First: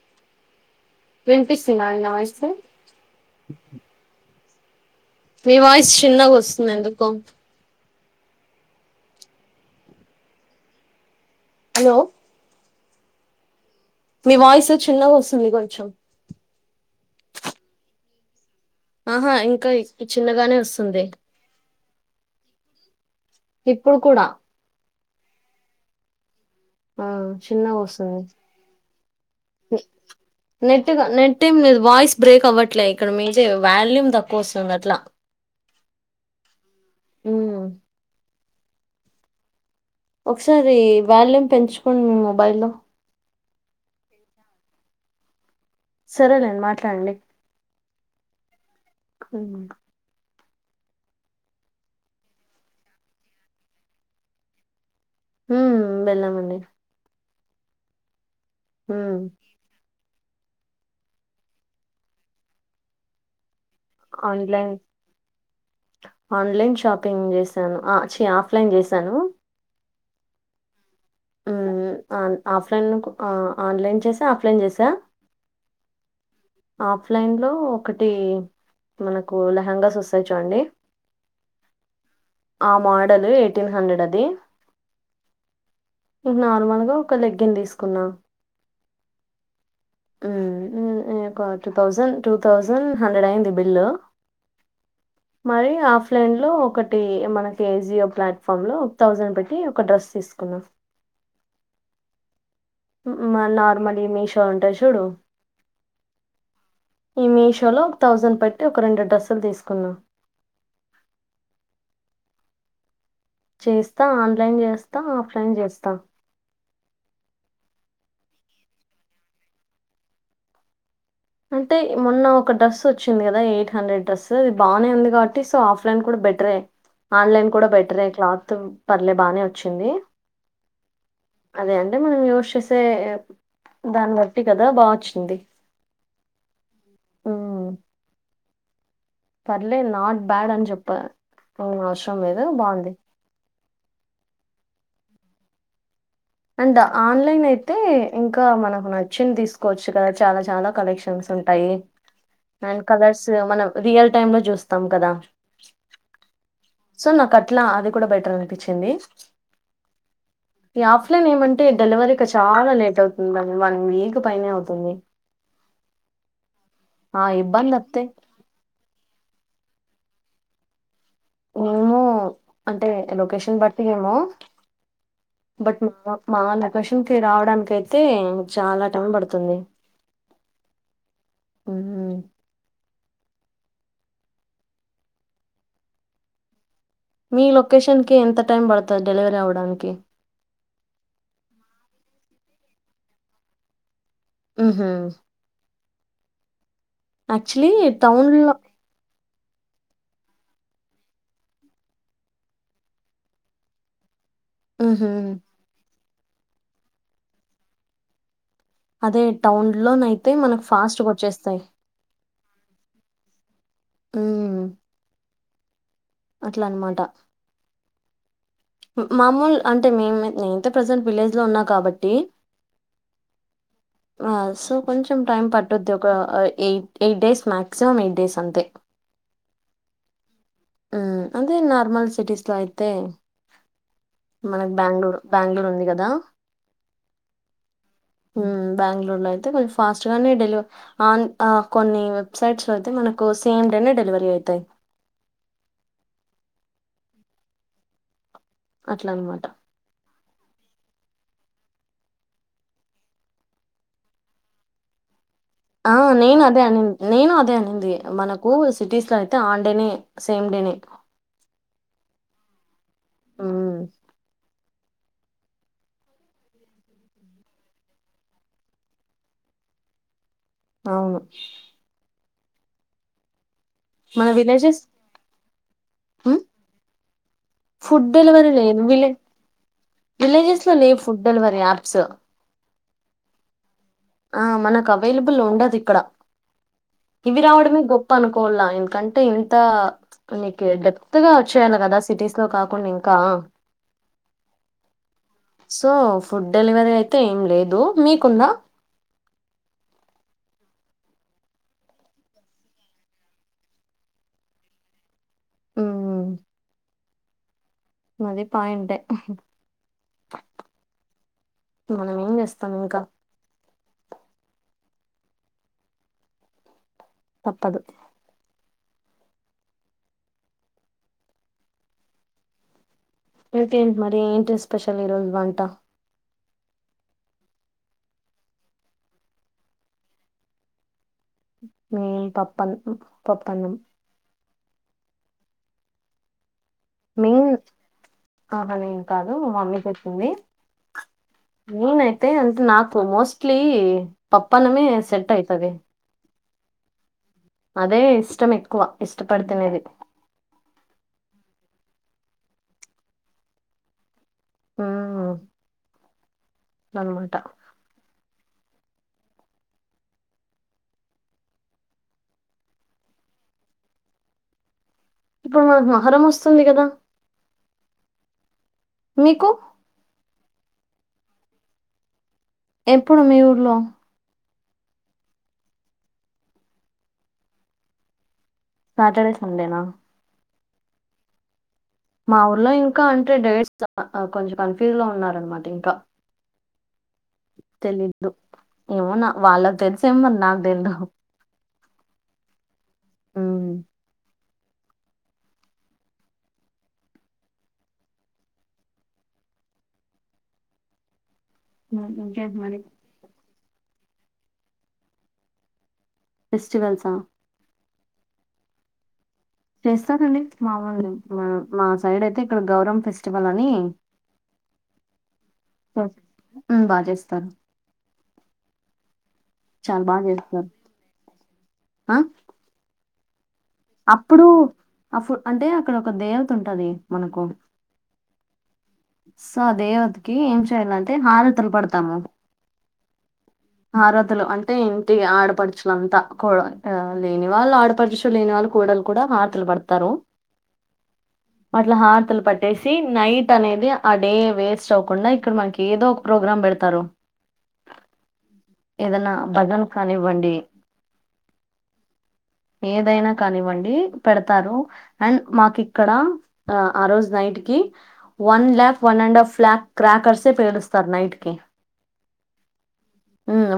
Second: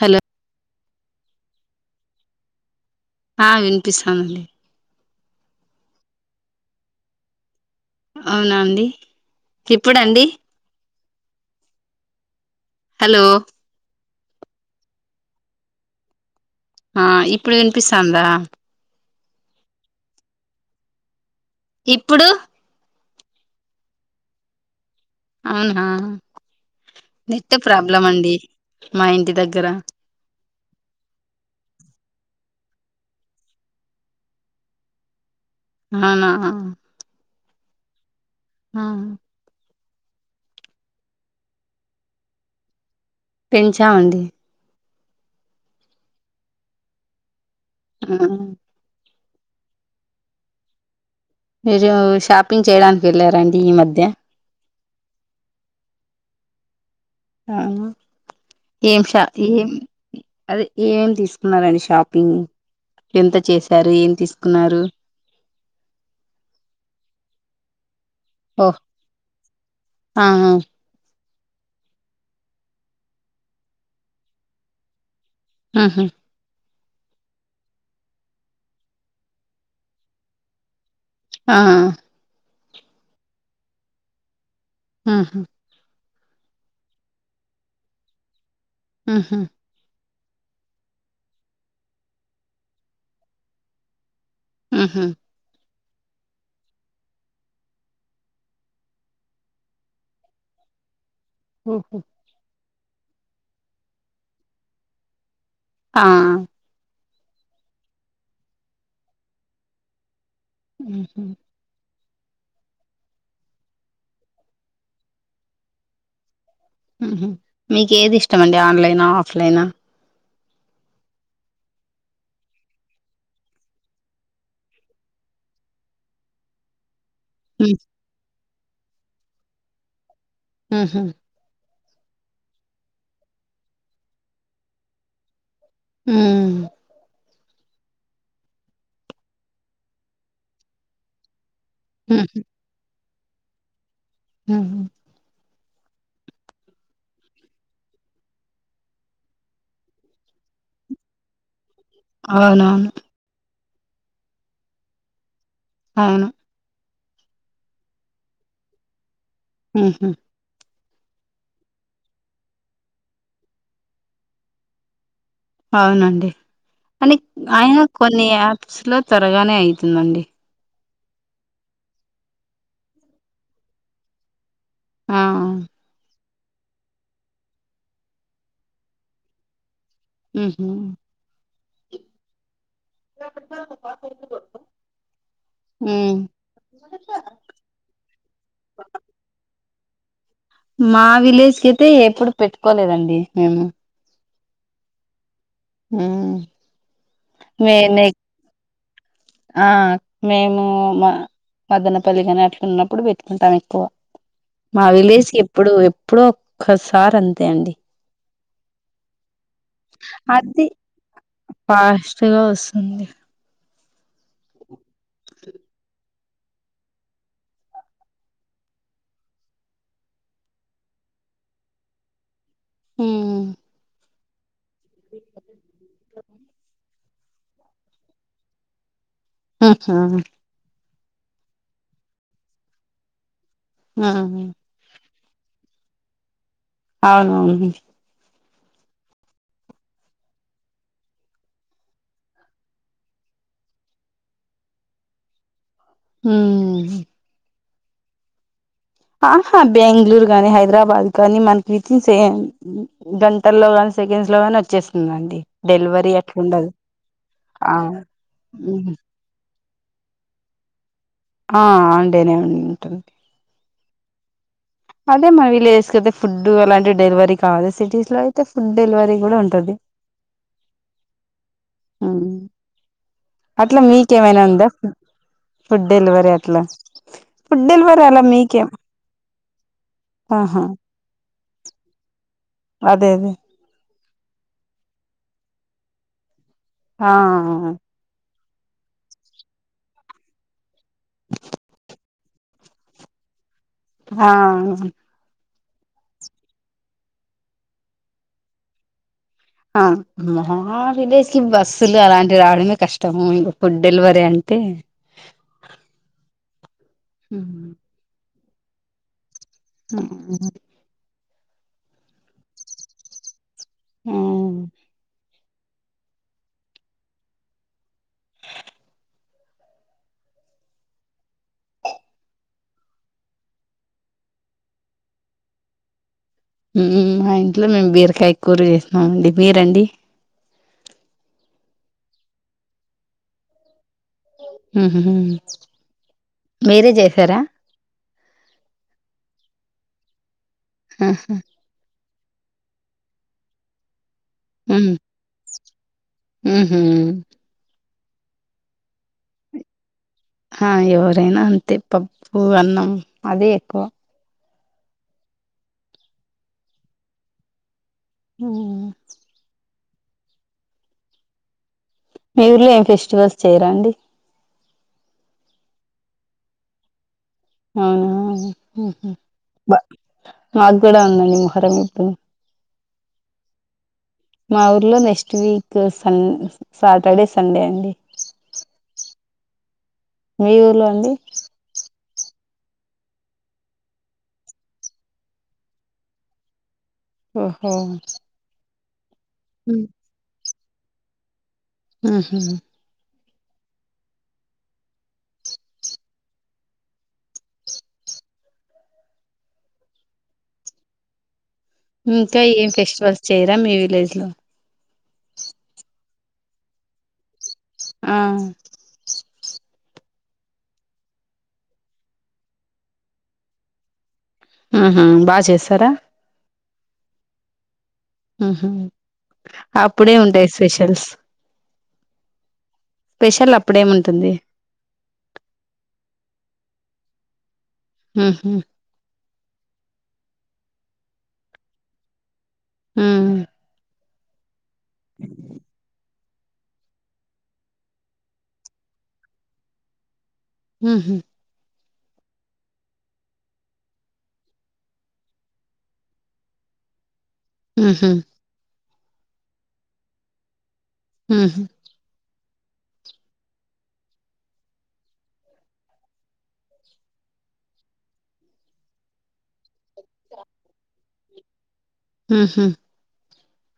Hello. వినిపిస్తుందండి నా voice. ఆ వినిపిస్తుందండి. మీ వాయిస్ చిన్నగా వస్తుంది అండి ఎందుకో. అవునాండి ఇప్పుడండి హలో హలో మీ వాయిస్ చిన్నగొస్తుంది కొంచెం ఆ ఇప్పుడు విన్పిస్తాన్దా ఆహా ఇంక ఇ చిన్నగానే వస్తుంది ఇప్పుడు ఇప్పుడు కూడా అవునా ఆ నెట్ట్ చిన్నగా ప్రాబ్లం వస్తుంది అండి మా ఇంటి దగ్గర నెట్ గాద్ నెట్ ఏం లేదు వాయిస్ బ్రేక్ అవ్వట్ ట్లే ఇక్కడ మీజే వాల్యూమ్ తక్కువొస్తుంది అట్లా అవునా ఉమ్ ఆ ఒకసారి వాల్యూమ్ పెంచుకోండి మీ మొబైల్లో పెంచా అండి సరేలేండి మాట్లాడండి ఆ కన్ మీరు షాపింగ్ చేయడానికి వెళ్ళారా అండి ఈ మధ్య ఉమ్ వెెళ్ళామండి ఆ ఏం షా ఏం అదే ఏమేం తీసుకున్నరండి షాపింగ్ ఎంత చేస్ ఆన్లైన్ ఆన్లైన్ షాపింగ్ జేసాను ఆ చీ ఆఫ్లైన్ చేసాను ఆహ ఉమ్ ఉమ్ ఆన్ ఆఫ్లైన్ క్ ఆ ఆన్లైన్ చేసా ఆఫ్లైన్ చేసా ఉమ్ హ్ ఆఫ్లైన్ లో ఒకటి మనకు లెహెంగాస్ వస్తాయి చూడండి ఆ ఆ మాడల్ ఎయిటీన్ హండ్రెడ్ అది ఉమ్ హ్ ఇగ నార్మల్ గా ఒక లెగ్గిన్ దీసుకున్నా ఉమ్ హ్ ఉమ్ ఉ ఇక two thousand, two thousand hundred అయ్యింది బిల్ ఆహా మరి ఆఫ్ ఫ్లైన్ లో ఒకటి మనకి ఏ జియో ప్లాట్ఫామ్ లో ఒక థౌజండ్ పెట్టి ఒక డ్రెస్ తీసుకున్న ఉమ్ హ్ ఉమ్ ఉ మ నార్మల్ ఈ మీషో ఉంటది చూడు ఆ ఈ మీషో లో ఒక థౌజండ్ పెట్టి ఒక రెండు డ్రస్సులు దీసుకున్న ఉమ్ హ్ చేస్తా ఆన్లైన్ జేస్తా ఆఫ్ లైన్ జేస్తా ఉమ్ హ్ మీకేది ఇష్టమండి ఆన్లైనా, ఆఫ్లైనా అంటే మొన్న ఒక డ్రెస్ వచ్చింది కదా ఎయిట్ హండ్రెడ్ డ్రెస్ అది బానే ఉంది కాబట్టి సో ఆఫ్లైన్ బెటరే ఆన్లైన్ కూడ ఉ బెటరే క్లాత్ పర్లే బానే వచ్చింది ఉ హు అదే అంటే మనం యూస్ చేసే దాన్ని బట్టి కద బా వచ్చింది ఉ హ్మ్. పర్లే నాట్ బ్యాడ్ అని చెప్ప ఆ అవసరం లేదు బాగుంది ఆహ అండ్ ఆన్లైన్ అయితే ఇంక మనకు నచ్చింది తీసుకోవచ్చు కదా చాల చాల కలెక్షన్ ఉంటాయి అండ్ అవునవును కలర్స్ మనం రియల్ టైమ్ లో చూస్తాం కదా అవును సో నాకు అట్ల అది కూడ బెటర్ అనిపించింది ఉ హు ఈ ఆఫ్లైన్ ఏమంటే డెలివరీ చాల లేట్ అవుతుంది వన్ వీక్ పైనే అవుతుంది అవునండి అని ఆ ఇబ్బంది అయినా అత్తే కొన్ని యాప్స్ లో త్వరగానే అయి తుంది అండి ఏమో అంటే లొకేషన్ బట్టి ఏమో ఆ బట్ మా [unintelligible] మాధకాషన్ కి రావడానికి అయితే చాలా టైం పడుతుంది ఉ హు మ్మ్ ఉ మీ లొకేషన్ కి ఎంత టైం పడ్తది డెలివరీ అవ్వడానికి మా విలేజ్ కైతే ఎప్పుడు పెట్టుకోలేదండి మేము ఉ హు ఉ అచ్లీ టౌన్ లో ఆ మేము మ మదనపల్లి కాని అట్లున్నప్పుడు పెట్టుకుంటాం ఎక్కువ మా మ్హూ విలేజీకి ఎప్పుడు ఎప్పుడో ఒక్కసారి అంతే అండి అదే టౌన్ లో నైయితే అది మనకు ఫాస్ట్ గా వచ్చేస్తాయి ఫాస్ట్గా వస్తుంది ఆ అట్ల అనమాట మామోల్ అంటే మేము నేంతే ప్రజెంట్ విలేజ్ లో ఉన్న కాబట్టి ఉ ఆ సో కొంచెం టైం పట్టుద్ది ఒక ఏయ్ eight days maximum eight days అంతే ఆహా ఉ అదే నార్మల్ సిటీస్ లో అయితే మనకి బ్యాంగ్ళూర్ బెంగళూర్ ఉంది కదా అవును ఆ బెంగళూరులో అయితే కొ ఫాస్ట్ గానే డెలవ ఆన్ ఆ కొన్ని వెబ్సైట్స్ లో అయితే మనకు సేమ్ డేనే డలివరీ అయితాయ్ ఊ అట్లా అనమాట. ఆహా [unintelligible] కాని హైదరాబాద్ కానీ మనకి [unintelligible] గంటల్లో నీ సెకండ్స్ లో ని వచ్చేస్తుంది అండి ఆ నేను అదే అనింది నేను అదే ఆ అనింది మనకు సిటీస్ లో అయితే ఆ డెని సేమ్ డేనే ఆ అండేనే ఉంటది ఉమ్ అదే మన వీళ్ళజసుకతే ఫుడ్ అలాంటి డెలివరీ కాదు సిటీస్ లో అయితే ఫుడ్ డెలివరీ కూడా ఉంటది అవును ఉమ్ అట్లా మన మీకేమైనా ఉందా విలేజెస్ ఫుడ్ డెలివరీ హ్మ్. అట్లా ఫుడ్ల్ డిలివరీ అలా మీకేం ఆహా విలేజెస్లో లే ఫుడ్ డెలివరీ యాప్స్ అదే అదే ఆ మనకు అవైలబుల్ ఉండదు ఇక్కడ ఇవి ఆ రావడమే గొప్ప అనుకో పోలా ఎందుకంటే ఇంత నీకు డెప్త్ గా వచ్చేయాలి కదా సిటీస్ లో కాకుండా ఇంకా ఆా సో ఫుడ్ డెలివరీ అయితే ఏం లేదు మీకుందా ఆ హఫీడేస్ క బస్సులు అలాంటివి రావడమే కష్టము ఇంకా ఫుడ్ డెలివరీ అంటే హ ఉమ్ ఉహూ అది పయింటే [unintelligible] మనం ఏం చేస్తాం ఇంకా ఉమ్ తప్పదు ఇంకేంటి మరి ఏంటి స్పెషల్ ఈరోజు వంట హ్మ్ మా ఇంట్లో మేము బీరకాయ కూర చేసినమండి మీరండి మేం పప్పన్ పప్పనం ఉహూ మీరే చేసారా మెయిన్ ఆహా నేం కాదు మా మమ్మీ చెప్పింది నేనై అతే అంటే నాకు మోస్ట్లీ పప్పనమే సెట్ అయితది ఉహూ అదే ఇష్టం ఎక్కువ ఇష్టపడి తినేది ఆ ఎవరైనా అంతే పప్పు అన్నం అదే ఎక్కువ ఆ అమ్మాటా హూ మీ ఊర్లో ఏం ఫెస్టివల్స్ చేయరాండి ఇప్పుడు మనకు మొహరం వస్తుంది కదా అవును ఉహు బ మాకు కూడా ఉందండి మొహరం ఇప్పుడు ఎప్పుడు మీఊర్లో మా ఊర్లో next week sun Saturday Sunday అండి సటర్డే సంండే నా మీ ఊర్లో అండి మా ఊర్లో ఇంకా అంటే డైట్ త కొంచెం కన్ఫ్యూజ్ లో ఉన్నారనమాట ఇంకా ఓహో తెలీదు. ఏమో న వాళ్ళక్ తెలుసేమో మరి నాకు తెల్దు మ్మ్ హ్మ్ మ్మ్ హ్మ్. ఇంకా ఇంకేంటి ఏం మరి? ఫెస్టివల్స్ చేయరా మీ విలేజ్ లో ఫెస్టివల్సా ఆ చేస్తారండి మామూలు మా మా సైడ్ అయితే ఇక్కడ గౌరమ్మ ఫెస్టివల్ అనీ మ్మ్ హ్మ్ బా చేస్తారా మ్మ్ బా చేస్తారు మ్మ్ హ్మ్ చాలా అప్పుడే బా ఉంటాయ్ చేస్తారు. స్పెషల్స్ ఆ! పెషలప్ అప్పుడు అఫు అంటే అక్కడ ఒక దేవత ఉంటది మనకు మ్మ్ హ్మ్ సో ఆ దేవతకి ఏం చేయాలంటే హారతులు పడతాము మ్మ్ హారతులు అంటే ఇంటి ఆడపడుచులంతా కో ఆ లేని వాళ్ళు ఆడపడుచు లేని వాళ్ళ కోడలు కూడా హార్తలు పడతారు మ్మ్ హ్మ్ అట్లా హారతులు పట్టేసి నైట్ అనేది ఆ డే వేస్ట్ అవకుండా ఇక్కడ మనకి ఏదో ఒక ప్రోగ్రామ్ పె డతారు మ్మ్ హ్మ్ ఏదన్నా బగన్ కానీ వండి మ్మ్ హ్మ్ ఏదైనా కానివ్వండి పెడతారు అండ్ మాకు ఇక్కడ ఆ రోజ్ నైట్ కి one lakh one and half lakh క్రాకర్సె పేలుస్తారు నైట్ కి మ్మ్ హ్మ్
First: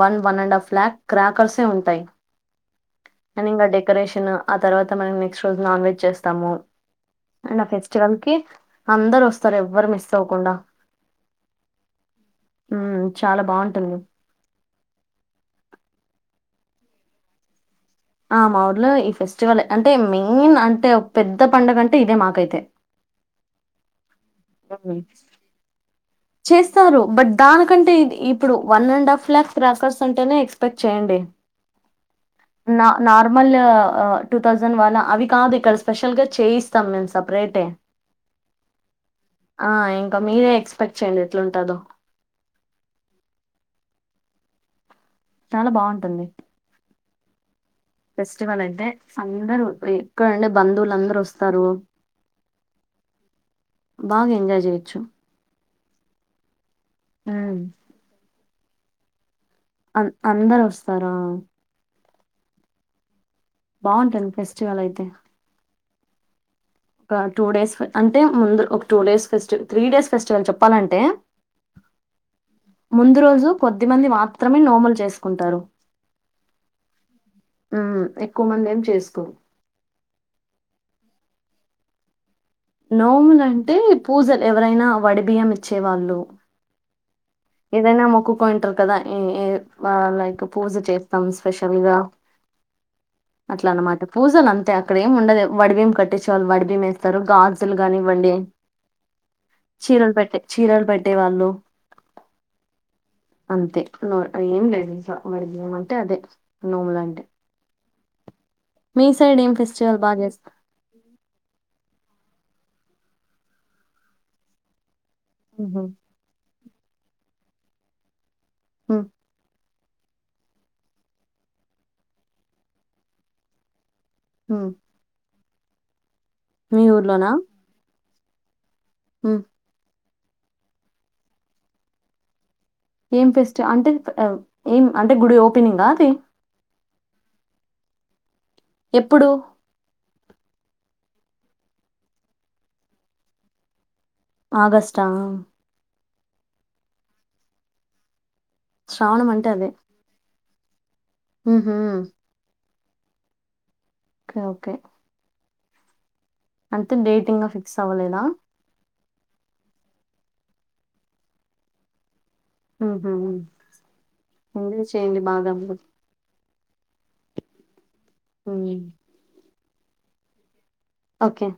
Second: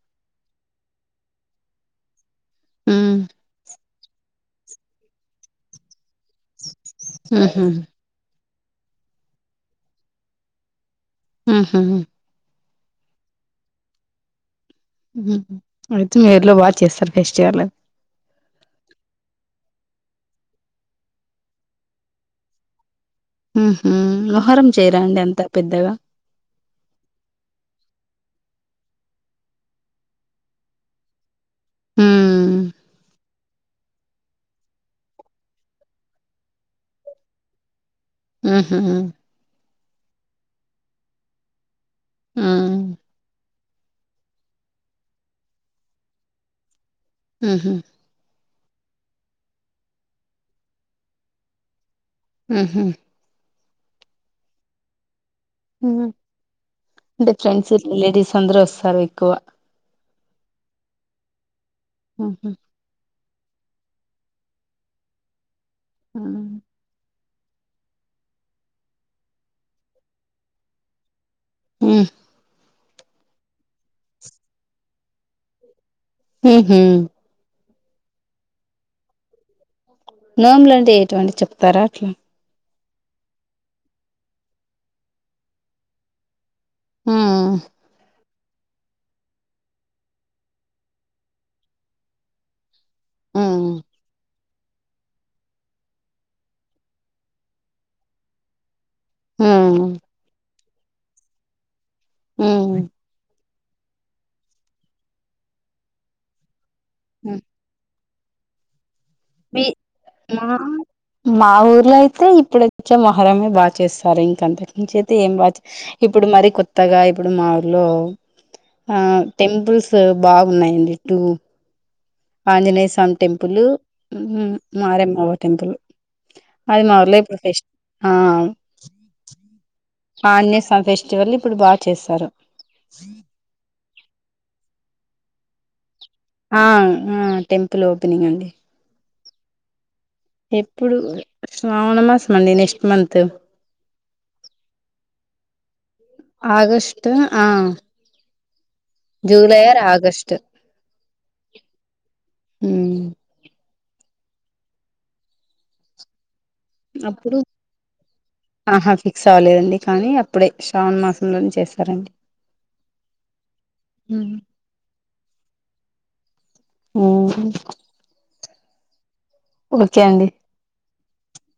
one one and half lakh క్రాకర్సే ఉంటాయ్ ఉమ్ అండ్ ఇంకా డె కరేషన్ ఆ తర్వాత మనం నెక్స్ట్ రోజు నాన్ వెజ్ చేస్తాము అండ్ ఉహు ఆ ఫెస్టివల్ కి అందరు వస్తారు ఎవ్వరు మిస్ అవ్వకుండా మ్మ్ హ్మ్ మ్మ్ చాలా బాగుంటుంది అయితే మీ ఊర్లో బాగా చేస్తారు ఫెస్టివల్ అది ఆ మా ఊర్లో ఈ ఫెస్టివల్ అంటే మెయిన్ అంటే ఒక పెద్ద పండుగ అంటే ఇదే మాకైతే మ్మ్ హ్మ్ మొహర్రం చేయరా ఉమ్. అండి అంత పెద్దగా చేస్తారు బట్ దానికంటే ఇప్పుడు one and half lakh crackers అంటేనే ఎక్స్పెక్ట్ చేయండి ఉమ్ న నార్మల్ టూ థౌసండ్ వన్ అవి కాదు ఇక్కడ స్పెషల్ గా చేయిస్తాం మేము సపరేటే మ్మ్ హ్మ్ ఆ ఇంకా మీరే ఎక్స్పెక్ట్ చేయండి ఎట్లుంటదో మ్మ్ చాలా బాగుంటుంది మ్మ్ హ్మ్ ఫెస్టివల్ అయితే అందరు ఎక్కడుండే బంధువులు అందరు వస్తారు మ్మ్ హ్మ్ బాగ ఎంజాయ్ చేయొచ్చు. అంటే ఉమ్ ఫ్రెండ్స్ లేడీస్ అందరు వస్తారు ఎక్కువ. అం అందరు వస్తారా. ఆహా బావుంటుంది ఫెస్టివల్ అయితే. ఆ ఒక టూ డేస్ ఫే అంటే ముందు ఒక two days festival three days festival చెప్పాలంటే. హ్ ముందు రోజు కొద్ది మంది మాత్రమే నోములు చేసుకుంటారు. హుహ్ హ్ ఎక్కువ మంది ఏం చేసుకోరు. నోములు అంటే ఎటువంటి చెప్తారా అట్లా. నోములంటే పూజలు, ఎవరైనా వడి బియ్యం ఇచ్చేవాళ్ళు ఉమ్ ఏదైనా మొక్కు కుంటరు కదా ఏ ఏ ఆ లైక్ పూజ చేస్తాం స్పెషల్గా. అట్ల ఉమ్ అన్నమాట పూజలు అం తే అక్కడ ఏమి ఉండదు. వడిబియ్యం కట్టించే వాళ్ళు వడిబియ్యం వేస్తరు, గాజులు కానివ్వండి చీరలు పెట్టే చీరలు పెట్టేవాళ్ళు హ్ అంతే నూరు అయి ఏం లేదు తెలుసా వోడి బియ్యం అంటే అదే నోములు అంటే. మీ సైడ్ ఏం మీ ఫెస్టివల్ బాగా మా చేస్తారు మా ఊర్లో అయి యితే ఇప్పుడచ్చే మొహరమే బాగా చేస్తారు ఇంక అంతే, నుంచి అయితే ఏం బాగా మ్హూ. ఇప్పుడు మరి కొ త్తగా ఇప్పుడు మా ఊర్లో ఆ మ్, టెంపుల్స్ స్ బాగున్నాయండి ఇటు, ఆంజనేయ స్వామి టెంపులు మ్. మారే మావ టెంపుల్. అది మీ మా ఊర్లో ఇప్పుడు ఫెష్ ఆ హ్ ఆంజనేయ స్వామి ఫెస్టివల్ ఇప్పుడు బాగాచేస్తారు. ఏం ఫెస్ట్ అంటే అ ఏం అంటే గుడి ఓపెనింగా అది. ఆ ఆ టెంపుల్ ఓపెనింగ్ అండి. ఎప్పుడు? ఎప్పుడు శ్రావణ మాసం అండి నెక్స్ట్ మంత్. ఆగస్టా ఆగస్ట్ ఆ శ్రావణం జూలై ఆర్ ఆగస్ట్. ఉహ్ హ్ ఓకే ఓకే అంతే డేట్ ఇంగా ఫిక్స్ అవ్వలేదా. క్స్అవ్వలేదండి కానీ అప్పుడే శ్రావణ మాసంలోనే చేస్తారండి. ఆహా ఎంజాయ్ చేయ్యండి బాగా మీరు. హుహ్ హ్ ఓకే అండి. ఓకే